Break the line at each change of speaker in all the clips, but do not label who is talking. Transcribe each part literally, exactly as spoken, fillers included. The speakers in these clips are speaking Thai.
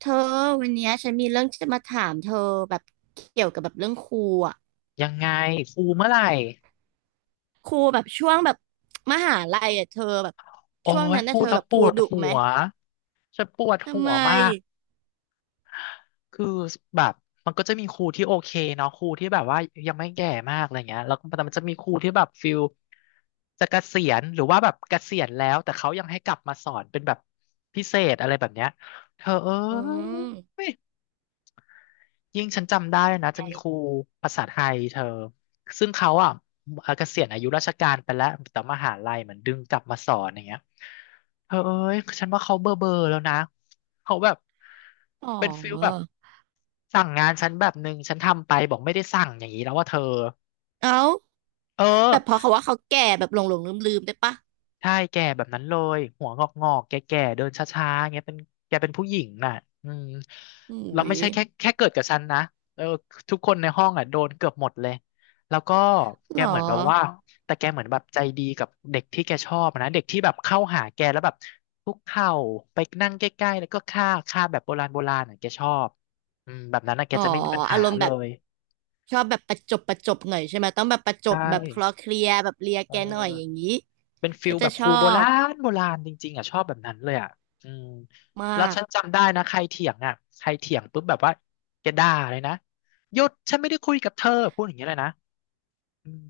เธอวันเนี้ยฉันมีเรื่องจะมาถามเธอแบบเกี่ยวกับแบบเรื่องครูอ่ะ
ยังไงครูเมื่อไหร่
ครูแบบช่วงแบบมหาลัยอ่ะเธอแบบ
โอ้
ช่วง
ย
นั้น
พู
น่ะ
ด
เธอ
แล้
แบ
ว
บ
ป
ครู
วด
ดุ
หั
ไหม
วฉันปวดหั
ทำไม
วมากคือแบบมันก็จะมีครูที่โอเคเนาะครูที่แบบว่ายังไม่แก่มากอะไรเงี้ยแล้วก็แต่มันจะมีครูที่แบบฟิลจะเกษียณหรือว่าแบบเกษียณแล้วแต่เขายังให้กลับมาสอนเป็นแบบพิเศษอะไรแบบเนี้ยเธอ
อืม
เอ้ย ยิ่งฉันจำได้นะ จะมี
ไง
ครูภาษาไทยเธอ ซึ่งเขาอ่ะเเกษียณอายุราชการไปแล้วแต่มหาลัยเหมือนดึงกลับมาสอนอย่างเงี้ยเธอเอ้ยฉันว่าเขาเบอร์เบอร์แล้วนะเขาแบบ
อ๋
เป็นฟิลแบบ
อ
สั่งงานฉันแบบหนึ่งฉันทำไปบอกไม่ได้สั่งอย่างนี้แล้วว่าเธอ
เอ้า
เออ
แบบเพอเขาว่าเขาแก่แบบหลงหลงลืมลืมๆได้ปะ
ใช่แก่แบบนั้นเลยหัวงอกงอกแก่ๆเดินช้าๆอย่างเงี้ยเป็นแกเป็นผู้หญิงน่ะอืม
อุ้
เราไม่
ย
ใช่แค่แค่เกิดกับฉันนะเออทุกคนในห้องอ่ะโดนเกือบหมดเลยแล้วก็
ห
แก
ร
เหมือนแบบว่า
อ
แต่แกเหมือนแบบใจดีกับเด็กที่แกชอบนะเด็กที่แบบเข้าหาแกแล้วแบบคุกเข่าไปนั่งใกล้ๆแล้วก็ค่าค่าแบบโบราณโบราณอ่ะแกชอบอืมแบบนั้นอ่ะแก
อ๋อ
จะไม่มีปัญ
อา
หา
รมณ์
เล
แบบ
ย
ชอบแบบประจบประจบหน่อยใช่ไหมต้องแบบประจ
ใช
บแบบคลอ
่
เคลียร์แบบเลีย
เอ
แก
อ
หน่อยอย่างนี้
เป็นฟิ
ก็
ล
จะ
แบบ
ช
ครู
อ
โบรา
บ
ณโบราณจริงๆอ่ะชอบแบบนั้นเลยอ่ะอืม
ม
แล้ว
าก
ฉันจำได้นะใครเถียงอ่ะใครเถียงปุ๊บแบบว่าแกด่าเลยนะหยุดฉันไม่ได้คุยกับเธอพูดอย่างเงี้ยเลยนะอืม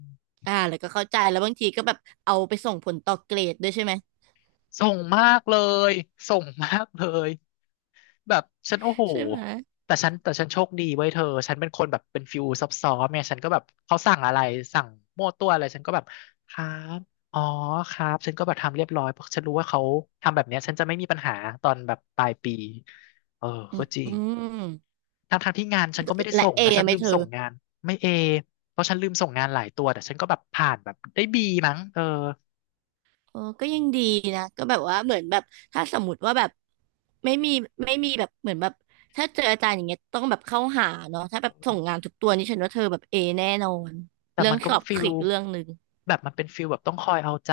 อ่าแล้วก็เข้าใจแล้วบางทีก็แบบเอาไปส่งผลต่อเกรดด้วยใช่ไหม
ส่งมากเลยส่งมากเลย แบบฉันโอ้โห
ใช่ไหม
แต่ฉันแต่ฉันโชคดีไว้ยเธอฉันเป็นคนแบบเป็นฟิวซับซ้อนเนี่ยฉันก็แบบเขาสั่งอะไรสั่งมั่วตัวอะไรฉันก็แบบครับอ๋อครับฉันก็แบบทำเรียบร้อยเพราะฉันรู้ว่าเขาทำแบบเนี้ยฉันจะไม่มีปัญหาตอนแบบปลายปีเออ
อื
ก็
ม
จริ
อื
ง
ม
ทั้งทางที่งานฉันก็ไม่ได้
และ
ส่ง
เอ
นะฉัน
ไหม
ลืม
เธ
ส่
อ
งงานไม่เอเพราะฉันลืมส่งงานหลายตัวแต่ฉันก็แบบผ่านแบบได้บีมั้งเออ
โอ้ก็ยังดีนะก็แบบว่าเหมือนแบบถ้าสมมติว่าแบบไม่มีไม่มีแบบเหมือนแบบถ้าเจออาจารย์อย่างเงี้ยต้องแบบเข้าหาเนาะถ้าแบบส่งงานทุกตัวนี่ฉันว่าเธอแบบเอแน่นอน
แต่
เรื่อ
มั
ง
นก็
สอบ
ฟิ
คื
ล
ออีกเรื่องหนึ่ง
แบบมันเป็นฟิลแบบต้องคอยเอาใจ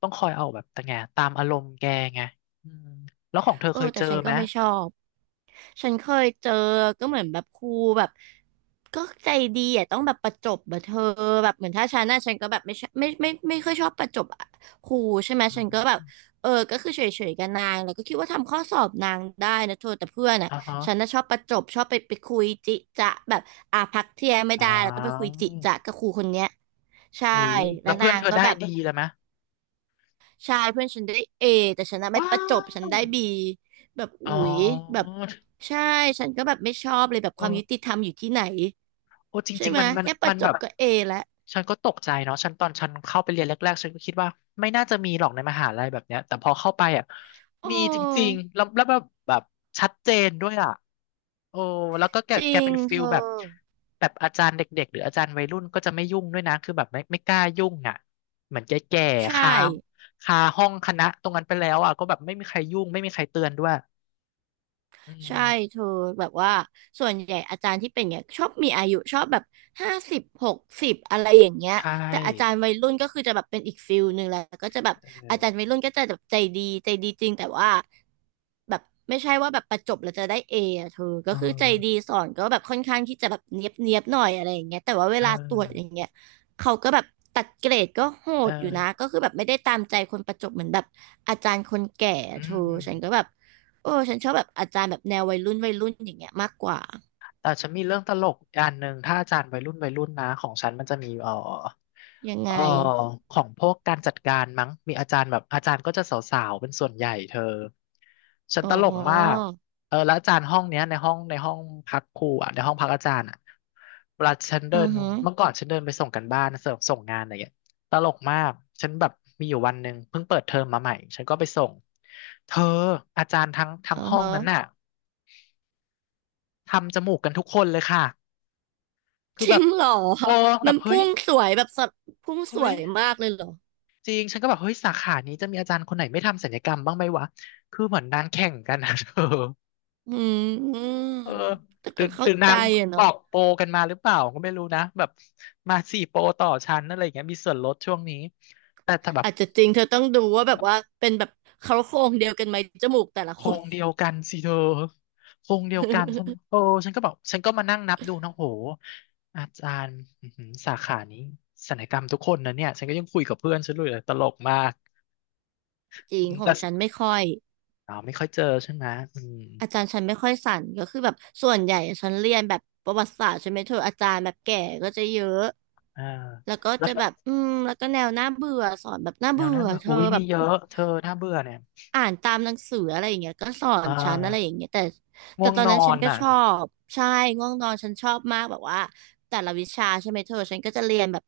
ต้องคอยเอาแบบแต่ไงตามอารมณ์แกไงอืมแล้วของเธอ
เออ
เคย
แต่
เจอ
ฉัน
ไห
ก็
ม
ไม่ชอบฉันเคยเจอก็เหมือนแบบครูแบบก็ใจดีอ่ะต้องแบบประจบแบบเธอแบบเหมือนถ้าฉันน่ะฉันก็แบบไม่ชอบไม่ไม่ไม่ไม่ค่อยชอบประจบอะครูใช่ไหม
อื
ฉันก็แบบ
ม
เออก็คือเฉยๆกับนางแล้วก็คิดว่าทำข้อสอบนางได้นะเธอแต่เพื่อนอ่ะ
อ่าฮะ
ฉันน่ะชอบประจบชอบไปไปคุยจิจะแบบอ่ะพักเที่ยงไม่
อ่า
ได้แล้วต้องไปคุยจิจะกับครูคนเนี้ยใช่
อุ้ยแล้
แล้
ว
ว
เพื่
นา
อน
ง
เธอ
ก็
ได้
แบบ
ดีเลยไหม
ใช่เพื่อนฉันได้เอแต่ฉันน่ะไม่
ว้า
ประจบฉัน
ว
ได้บีแบบ
อ๋อ
อุ๋ยแบบใช่ฉันก็แบบไม่ชอบเลยแบบ
เอ
ความ
อ
ยุติธรรมอยู่ที่ไหน
โอ้จ
ใช่
ริง
ไหม
ๆมัน
ย
มัน
แค่ป
มั
ระ
น
จ
แบ
บ
บ
ก็เอแล้ว
ฉันก็ตกใจเนาะฉันตอนฉันเข้าไปเรียนแรกๆฉันก็คิดว่าไม่น่าจะมีหรอกในมหาลัยแบบเนี้ยแต่พอเข้าไปอ่ะ
โอ
มีจริง
้
ๆแล้วแล้วแบบแบบชัดเจนด้วยอ่ะโอ้แล้วก็แก
จริ
แก
ง
เป็นฟิ
เธ
ล
อ
แบบแบบอาจารย์เด็กๆหรืออาจารย์วัยรุ่นก็จะไม่ยุ่งด้วยนะคือแบบไม่ไม่กล้ายุ่งอ่ะเหมือนแก่ๆ
ใช่
คาคาห้องคณะตรงนั้นไปแล้วอ่ะก็แบบไม่มีใครยุ่งไม่มีใครเตือนด้วยอื
ใช่
ม
เธอแบบว่าส่วนใหญ่อาจารย์ที่เป็นเงี้ยชอบมีอายุชอบแบบห้าสิบหกสิบอะไรอย่างเงี้ย
ใช
แต่อาจาร
่
ย์วัยรุ่นก็คือจะแบบเป็นอีกฟิลหนึ่งแหละก็จะแบบ
เอ
อาจารย์วั
อ
ยรุ่นก็จะแบบใจดีใจดีจริงแต่ว่าแบบไม่ใช่ว่าแบบประจบแล้วจะได้เออะเธอ
เอ
ก็คือใจดี
อ
สอนก็แบบค่อนข้างที่จะแบบเนียบเนียบหน่อยอะไรอย่างเงี้ยแต่ว่าเว
เอ
ลาตรวจอย่า
อ
งเงี้ยเขาก็แบบตัดเกรดก็โห
เออ
ดอยู่นะก็คือแบบไม่ได้ตามใจคนประจบเหมือนแบบอาจารย์คนแก่อะ
อื
เธอฉันก็
ม
แบบ เออฉันชอบแบบอาจารย์แบบแนววัยรุ่นวัยรุ่นอย่างเงี้ยมากกว่า
แต่ฉันมีเรื่องตลกอันหนึ่งถ้าอาจารย์วัยรุ่นวัยรุ่นนะของฉันมันจะมีเอ่อ
ยังไง
เอ่อของพวกการจัดการมั้งมีอาจารย์แบบอาจารย์ก็จะสาวๆเป็นส่วนใหญ่เธอฉัน
อ๋อ
ตลกมากเออแล้วอาจารย์ห้องเนี้ยในห้องในห้องพักครูอ่ะในห้องพักอาจารย์อ่ะเวลาฉันเดิ
อื
น
อฮึ
เมื่อก่อนฉันเดินไปส่งกันบ้านส่งส่งงานอะไรเงี้ยตลกมากฉันแบบมีอยู่วันหนึ่งเพิ่งเปิดเทอมมาใหม่ฉันก็ไปส่งเธออาจารย์ทั้งทั้ง
อือ
ห้อง
ฮะ
นั้นน่ะทำจมูกกันทุกคนเลยค่ะ คือ
จ
แบ
ริ
บ
งเหรอ
โอ้แบ
มั
บ
น
เฮ้
พุ่
ย
งสวยแบบสัตว์พุ่งส
เฮ้
ว
ย
ยมากเลยเหรอ
จริงฉันก็แบบเฮ้ยสาขานี้จะมีอาจารย์คนไหนไม่ทำศัลยกรรมบ้างไหมวะคือเหมือนนางแข่งกันนะ เธอ
อืม
เออ
แต่
หรือ
ก็
ห
เข้า
รือ
ใจ
นาง
อะ
บ
เนาะ
อกโปรกันมาหรือเปล่าก็ไม่รู้นะแบบมาสี่โปรต่อชั้นอะไรอย่างเงี้ยมีส่วนลดช่วงนี้แต่แต่แบบ
อาจจะจริงเธอต้องดูว่าแบบว่าเป็นแบบเขาโครงเดียวกันไหมจมูกแต่ละ
โค
ค
ร
น
งเดียวกันสิเธอโครงเดียวกันฉันโอ้ ฉันก็บอกฉันก็มานั่งนับดูนะโหอาจารย์อื้อหือสาขานี้ศัลยกรรมทุกคนนะเนี่ยฉันก็ยังคุยกับเพื่อนฉันเลยตลกมาก
จริง
อืม
ขอ
แต่
งฉันไม่ค่อย
อ๋อไม่ค่อยเจอใช่ไหมอืม
อาจารย์ฉันไม่ค่อยสั่นก็คือแบบส่วนใหญ่ฉันเรียนแบบประวัติศาสตร์ใช่ไหมเธออาจารย์แบบแก่ก็จะเยอะ
อ่า
แล้วก็
แล้ว
จะแบบอืมแล้วก็แนวน่าเบื่อสอนแบบน่า
แนว
เบื่
น่า
อ
เบื่อ
เธ
อุ้
อ
ย
แบ
มี
บ
เยอะเธอน่าเบื่อเนี่ย
อ่านตามหนังสืออะไรอย่างเงี้ย ก็สอ
เอ่
นฉันอะไรอ
อ
ย่างเงี้ยแต่
ง่
แต่
วง
ตอน
นอ
นั้นฉัน
น
ก็
อ่ะ
ชอบใช่ง่วงนอนฉันชอบมากแบบว่าแต่ละวิชาใช่ไหมเธอฉันก็จะเรียนแบบ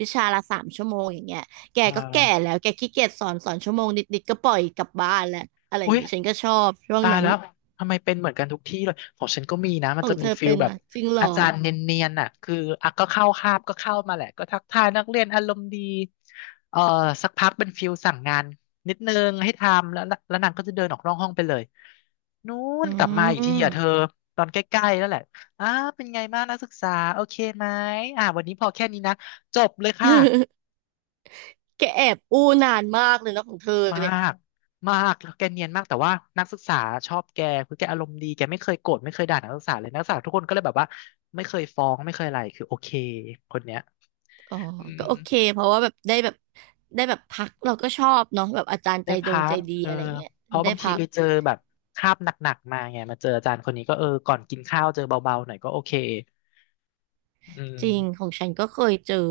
วิชาละสามชั่วโมงอย่างเงี้ยแก
เอ่อ
ก็แก่แล้วแกขี้เกียจสอนสอนชั่วโมงนิดๆก็ปล่อยกลับบ้านแหละอะไรอย่า
อุ้
ง
ย
เงี้ยฉันก็ชอบช่วง
ตาย
นั้น
แล้วทำไมเป็นเหมือนกันทุกที่เลยของฉันก็มีนะมั
ข
น
อง
จะ
เธ
มี
อ
ฟิล
เป็น
แบ
ไหม
บ
จริงเหรอ
อาจารย์เนียนๆน่ะคืออ่ะก็เข้าคาบก็เข้ามาแหละก็ทักทายนักเรียนอารมณ์ดีเอ่อสักพักเป็นฟิลสั่งงานนิดนึงให้ทำแล้วแล้วนางก็จะเดินออกนอกห้องไปเลยนู้
อื
นกลับมาอีกที
ม
อ่ะเธอตอนใกล้ๆแล้วแหละอ้าเป็นไงบ้างนักศึกษาโอเคไหมอ่าวันนี้พอแค่นี้นะจบเลยค่ะ
แกแอบอู้นานมากเลยเนอะของเธอ
มา
เนี่ย
กมากแล้วแกเนียนมากแต่ว่านักศึกษาชอบแกคือแกอารมณ์ดีแกไม่เคยโกรธไม่เคยด่านักศึกษาเลยนักศึกษาทุกคนก็เลยแบบว่าไม่เคยฟ้องไม่เคยอะไรคือโอเคคนเนี้ย
อ๋อ
อื
ก็โอเค
ม
เพราะว่าแบบได้แบบได้แบบพักเราก็ชอบเนาะแบบอาจารย์ใจ
ได้
ด
พั
งใจ
ก
ดี
เออ
อะไรเงี้ย
เพราะ
ได้
บางที
พัก
ไปเจอแบบคาบหนักๆมาไงมาเจออาจารย์คนนี้ก็เออก่อนกินข้าวเจอเบาๆหน่อยก็โอเคอื
จริงข
ม
องฉันก็เคยเจอ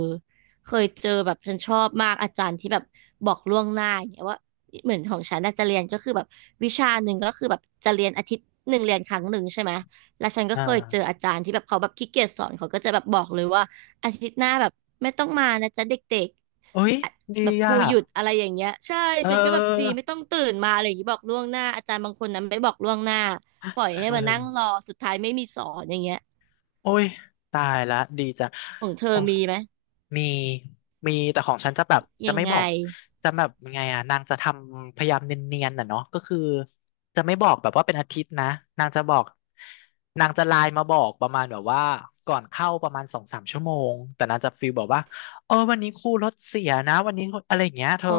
เคยเจอแบบฉันชอบมากอาจารย์ที่แบบบอกล่วงหน้าอย่างเงี้ยว่าเหมือนของฉันน่าจะเรียนก็คือแบบวิชาหนึ่งก็คือแบบจะเรียนอาทิตย์หนึ่งเรียนครั้งหนึ่งใช่ไหมแล้วฉันก็
อ่
เคยเจอ
า
อาจารย์ที่แบบเขาแบบขี้เกียจสอนเขาก็จะแบบบอกเลยว่าอาทิตย์หน้าแบบไม่ต้องมานะจ๊ะเด็ก
โอ้ย
อะ
ดี
แบบค
อ่ะ
รูหยุดอะไรอย่างเงี้ยใช่
เอ
ฉันก็แบบดี
อ
ไม่ต้องตื่นมาอะไรอย่างงี้บอกล่วงหน้าอาจารย์บางคนนั้นไม่บอกล่วงหน้าปล่อยให้
เอ
มา
อ
นั่งรอสุดท้ายไม่มีสอนอย่างเงี้ย
โอ้ยตายละดีจัง
ของเธอ
ของ
มีไหม
มีมีแต่ของฉันจะแบบจะ
ยัง
ไม่
ไง
บอกจะแบบยังไงอ่ะนางจะทำพยายามเนียนๆน่ะเนาะก็คือจะไม่บอกแบบว่าเป็นอาทิตย์นะนางจะบอกนางจะไลน์มาบอกประมาณแบบว่า ก่อนเข้าประมาณสองสามชั่วโมงแต่นางจะฟีลบอกว่าเออวันนี้ครูรถเสียนะวันนี้อะไรอย่างเงี้ยเธอ
อ๋อ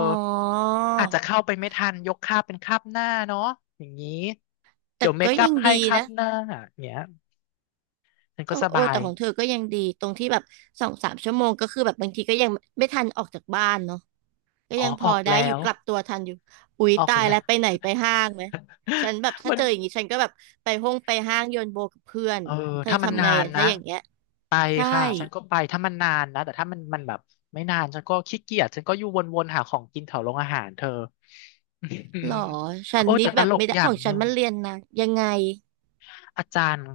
อาจจะเข้าไปไม่ทันยกคาบเป็นคาบหน้าเนาะอย่างนี้เดี๋
แต่
ยวเม
ก็
คอั
ยั
พ
ง
ให้
ดี
คาบ
นะ
หน้าอย่างเงี้ยฉันก็
โอ้
ส
โอ้
บาย
แต่ของเธอก็ยังดีตรงที่แบบสองสามชั่วโมงก็คือแบบบางทีก็ยังไม่ทันออกจากบ้านเนาะก็
อ๋อ
ยังพ
อ
อ
อก
ได้
แล้
อยู่
ว
กลับตัวทันอยู่อุ๊ย
ออก
ตาย
แล้ว
แล้วไปไหนไปห้างไหมฉันแบบ ถ้า
มัน
เจออย่างนี้ฉันก็แบบไปห้องไปห้างโยนโบกับเพื่อน
เออ
เธอ
ถ้ามัน
ทำ
นา
ไง
น
อะถ้า
นะ
อย่างเงี้ย
ไป
ใช่
ค่ะฉันก็ไปถ้ามันนานนะแต่ถ้ามันมันแบบไม่นานฉันก็ขี้เกียจฉันก็อยู่วนๆหาของกินแถวโรงอาหารเธอ
หรอฉั น
โอ้
นี่
แต่ต
แบบ
ลก
ไม่ได้
อ
ข
ย่า
อ
ง
ง
ห
ฉั
นึ่
น
ง
มันเรียนนะยังไง
อาจารย์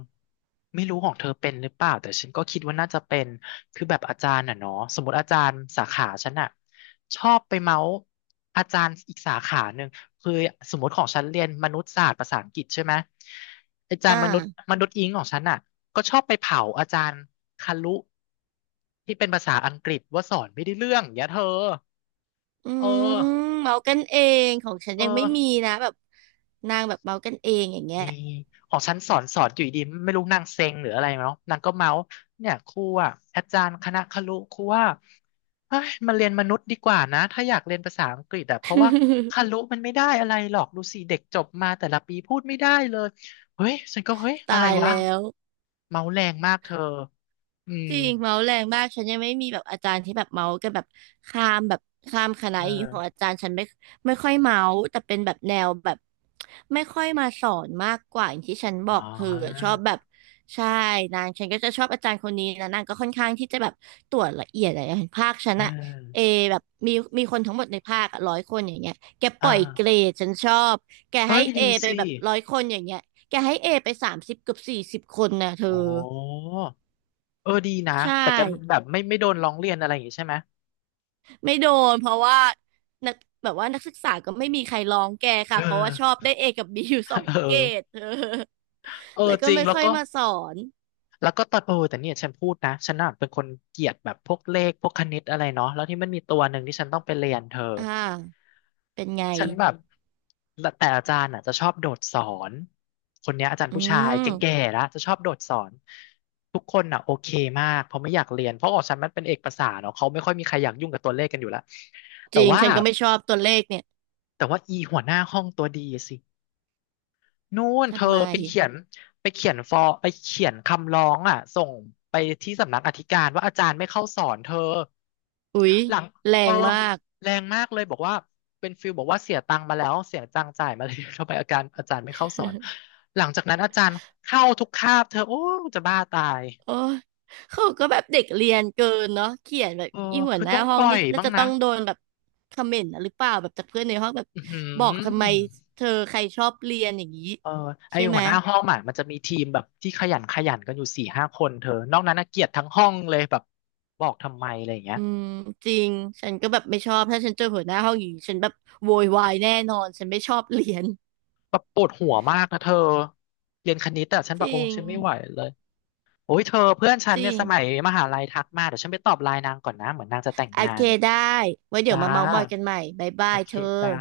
ไม่รู้ของเธอเป็นหรือเปล่าแต่ฉันก็คิดว่าน่าจะเป็นคือแบบอาจารย์น่ะเนาะสมมติอาจารย์สาขาฉันน่ะชอบไปเมาส์อาจารย์อีกสาขาหนึ่งคือสมมติของฉันเรียนมนุษยศาสตร์ภาษาอังกฤษใช่ไหมอาจาร
อ่า
ย์มนุษย์มนุษย์อิงของฉันน่ะก็ชอบไปเผาอาจารย์คารุที่เป็นภาษาอังกฤษว่าสอนไม่ได้เรื่องอย่างเงี้ยเธอ
อื
เออ
มเมากันเองของฉัน
เออ
ยังไม่มีนะแบบนางแบบเมากันเองอย่างเงี้ย
มีของฉันสอนสอนอยู่ดีๆไม่รู้นางเซ็งหรืออะไรเนาะนางก็เมาส์เนี่ยครูอ่ะอาจารย์คณะครุครูว่าเฮ้ยมาเรียนมนุษย์ดีกว่านะถ้าอยากเรียนภาษาอังกฤษอะเพราะว่าครุมันไม่ได้อะไรหรอกดูสิเด็กจบมาแต่ละปีพูดไม่ได้เลยเฮ้ยฉันก็เฮ้ยอะไร
ตาย
วะ
แล้ว
เมาส์แรงมากเธออืม
จริงเมาส์แรงมากฉันยังไม่มีแบบอาจารย์ที่แบบเมาส์กันแบบข้ามแบบข้ามคณะ
เออ
อีกของอาจารย์ฉันไม่ไม่ค่อยเมาส์แต่เป็นแบบแนวแบบไม่ค่อยมาสอนมากกว่าอย่างที่ฉันบ
อ๋
อ
อ
กเธอชอบแบบใช่นางฉันก็จะชอบอาจารย์คนนี้นะนางก็ค่อนข้างที่จะแบบตรวจละเอียดอะไรภาคฉัน
เอ
อะ
อ
เอแบบมีมีคนทั้งหมดในภาคร้อยคนอย่างเงี้ยแกป
อ่
ล่อยเกร
า
ดฉันชอบแก
เอ้
ให้
ย
เอ
ดี
ไป
สิ
แบบร้อยคนอย่างเงี้ยแกให้เอไปสามสิบเกือบสี่สิบคนนะเธอ
โอ้เออดีนะ
ใช่
แต่แกแบบไม่ไม่โดนร้องเรียนอะไรอย่างงี้ใช่ไหม
ไม่โดนเพราะว่านักแบบว่านักศึกษาก็ไม่มีใครร้องแก
เอ
ค่ะ
อ
เพราะว่าชอบได้เอกับบีอยู่สอ ง
เ
เกรด
ออ
เออ
เออ
แล้ว
จ
ก็
ริง
ไม่
แล้ว
ค่อย
ก็
มาสอน
แล้วก็ตอนเออแต่เนี่ยฉันพูดนะฉันน่ะเป็นคนเกลียดแบบพวกเลขพวกคณิตอะไรเนาะแล้วที่มันมีตัวหนึ่งที่ฉันต้องไปเรียนเธอ
อ่าเป็นไง
ฉันแบบและแต่อาจารย์อ่ะจะชอบโดดสอนคนเนี้ยอาจารย์
อื
ผู้ชายแก่
ม
ๆแล้วจะชอบโดดสอนทุกคนอ่ะโอเคมากเพราะไม่อยากเรียนเพราะออกฉันมันเป็นเอกภาษาเนาะเขาไม่ค่อยมีใครอยากยุ่งกับตัวเลขกันอยู่แล้ว
จ
แต่
ริง
ว่า
ฉันก็ไม่ชอบตัวเลขเนี่ย
แต่ว่าอีหัวหน้าห้องตัวดีสิ นู่นเธอ
ทำไม
ไปเขียนไปเขียนฟอร์ไปเขียนคำร้องอ่ะส่งไปที่สำนักอธิการว่าอาจารย์ไม่เข้าสอนเธอ
อุ๊ย
หลัง
แร
เออ
งมาก
แรงมากเลยบอกว่าเป็นฟิลบอกว่าเสียตังค์มาแล้วเสียตังค์จ่ายมาเลย ทำไมอาการอาจารย์ไม่เข้าสอน หลังจากนั้นอาจารย์เข้าทุกคาบเธอโอ้จะบ้าตาย
โอ้ยเขาก็แบบเด็กเรียนเกินเนาะเขียนแบบ
เออ
อีหัว
คือ
หน้า
ต้อง
ห้
ป
อง
ล่อ
นี่
ย
น่า
บ้าง
จะต้
นะ
องโดนแบบคอมเมนต์นะหรือเปล่าแบบจากเพื่อนในห้องแบบ
อือหื
บอกทำไม
อ
เธอใครชอบเรียนอย่างนี้
เออไอ
ใช่ไห
หั
ม
วหน้าห้องอ่ะมันจะมีทีมแบบที่ขยันขยันกันอยู่สี่ห้าคนเธอนอกนั้นน่ะเกลียดทั้งห้องเลยแบบบอกทำไมอะไรอย่างเงี้ย
อืมจริงฉันก็แบบไม่ชอบถ้าฉันเจอหัวหน้าห้องอย่างนี้ฉันแบบโวยวายแน่นอนฉันไม่ชอบเรียน
แบบปวดหัวมากนะเธอเรียนคณิตอะฉัน
จ
แบบโอ้
ริง
ฉันไม่ไหวเลยโอ้ยเธอเพื่อนฉัน
จ
เนี่
ริ
ย
ง
สมัยมหาลัยทักมาเดี๋ยวฉันไปตอบไลน์นางก่อนนะเหมือนนางจะแต่ง
โอ
งา
เค
น
ได้ไว้เดี๋ยว
จ้า
มาเมาท์มอยกันใหม่บ๊าย
โอ
บาย
เค
เธอ
จ้า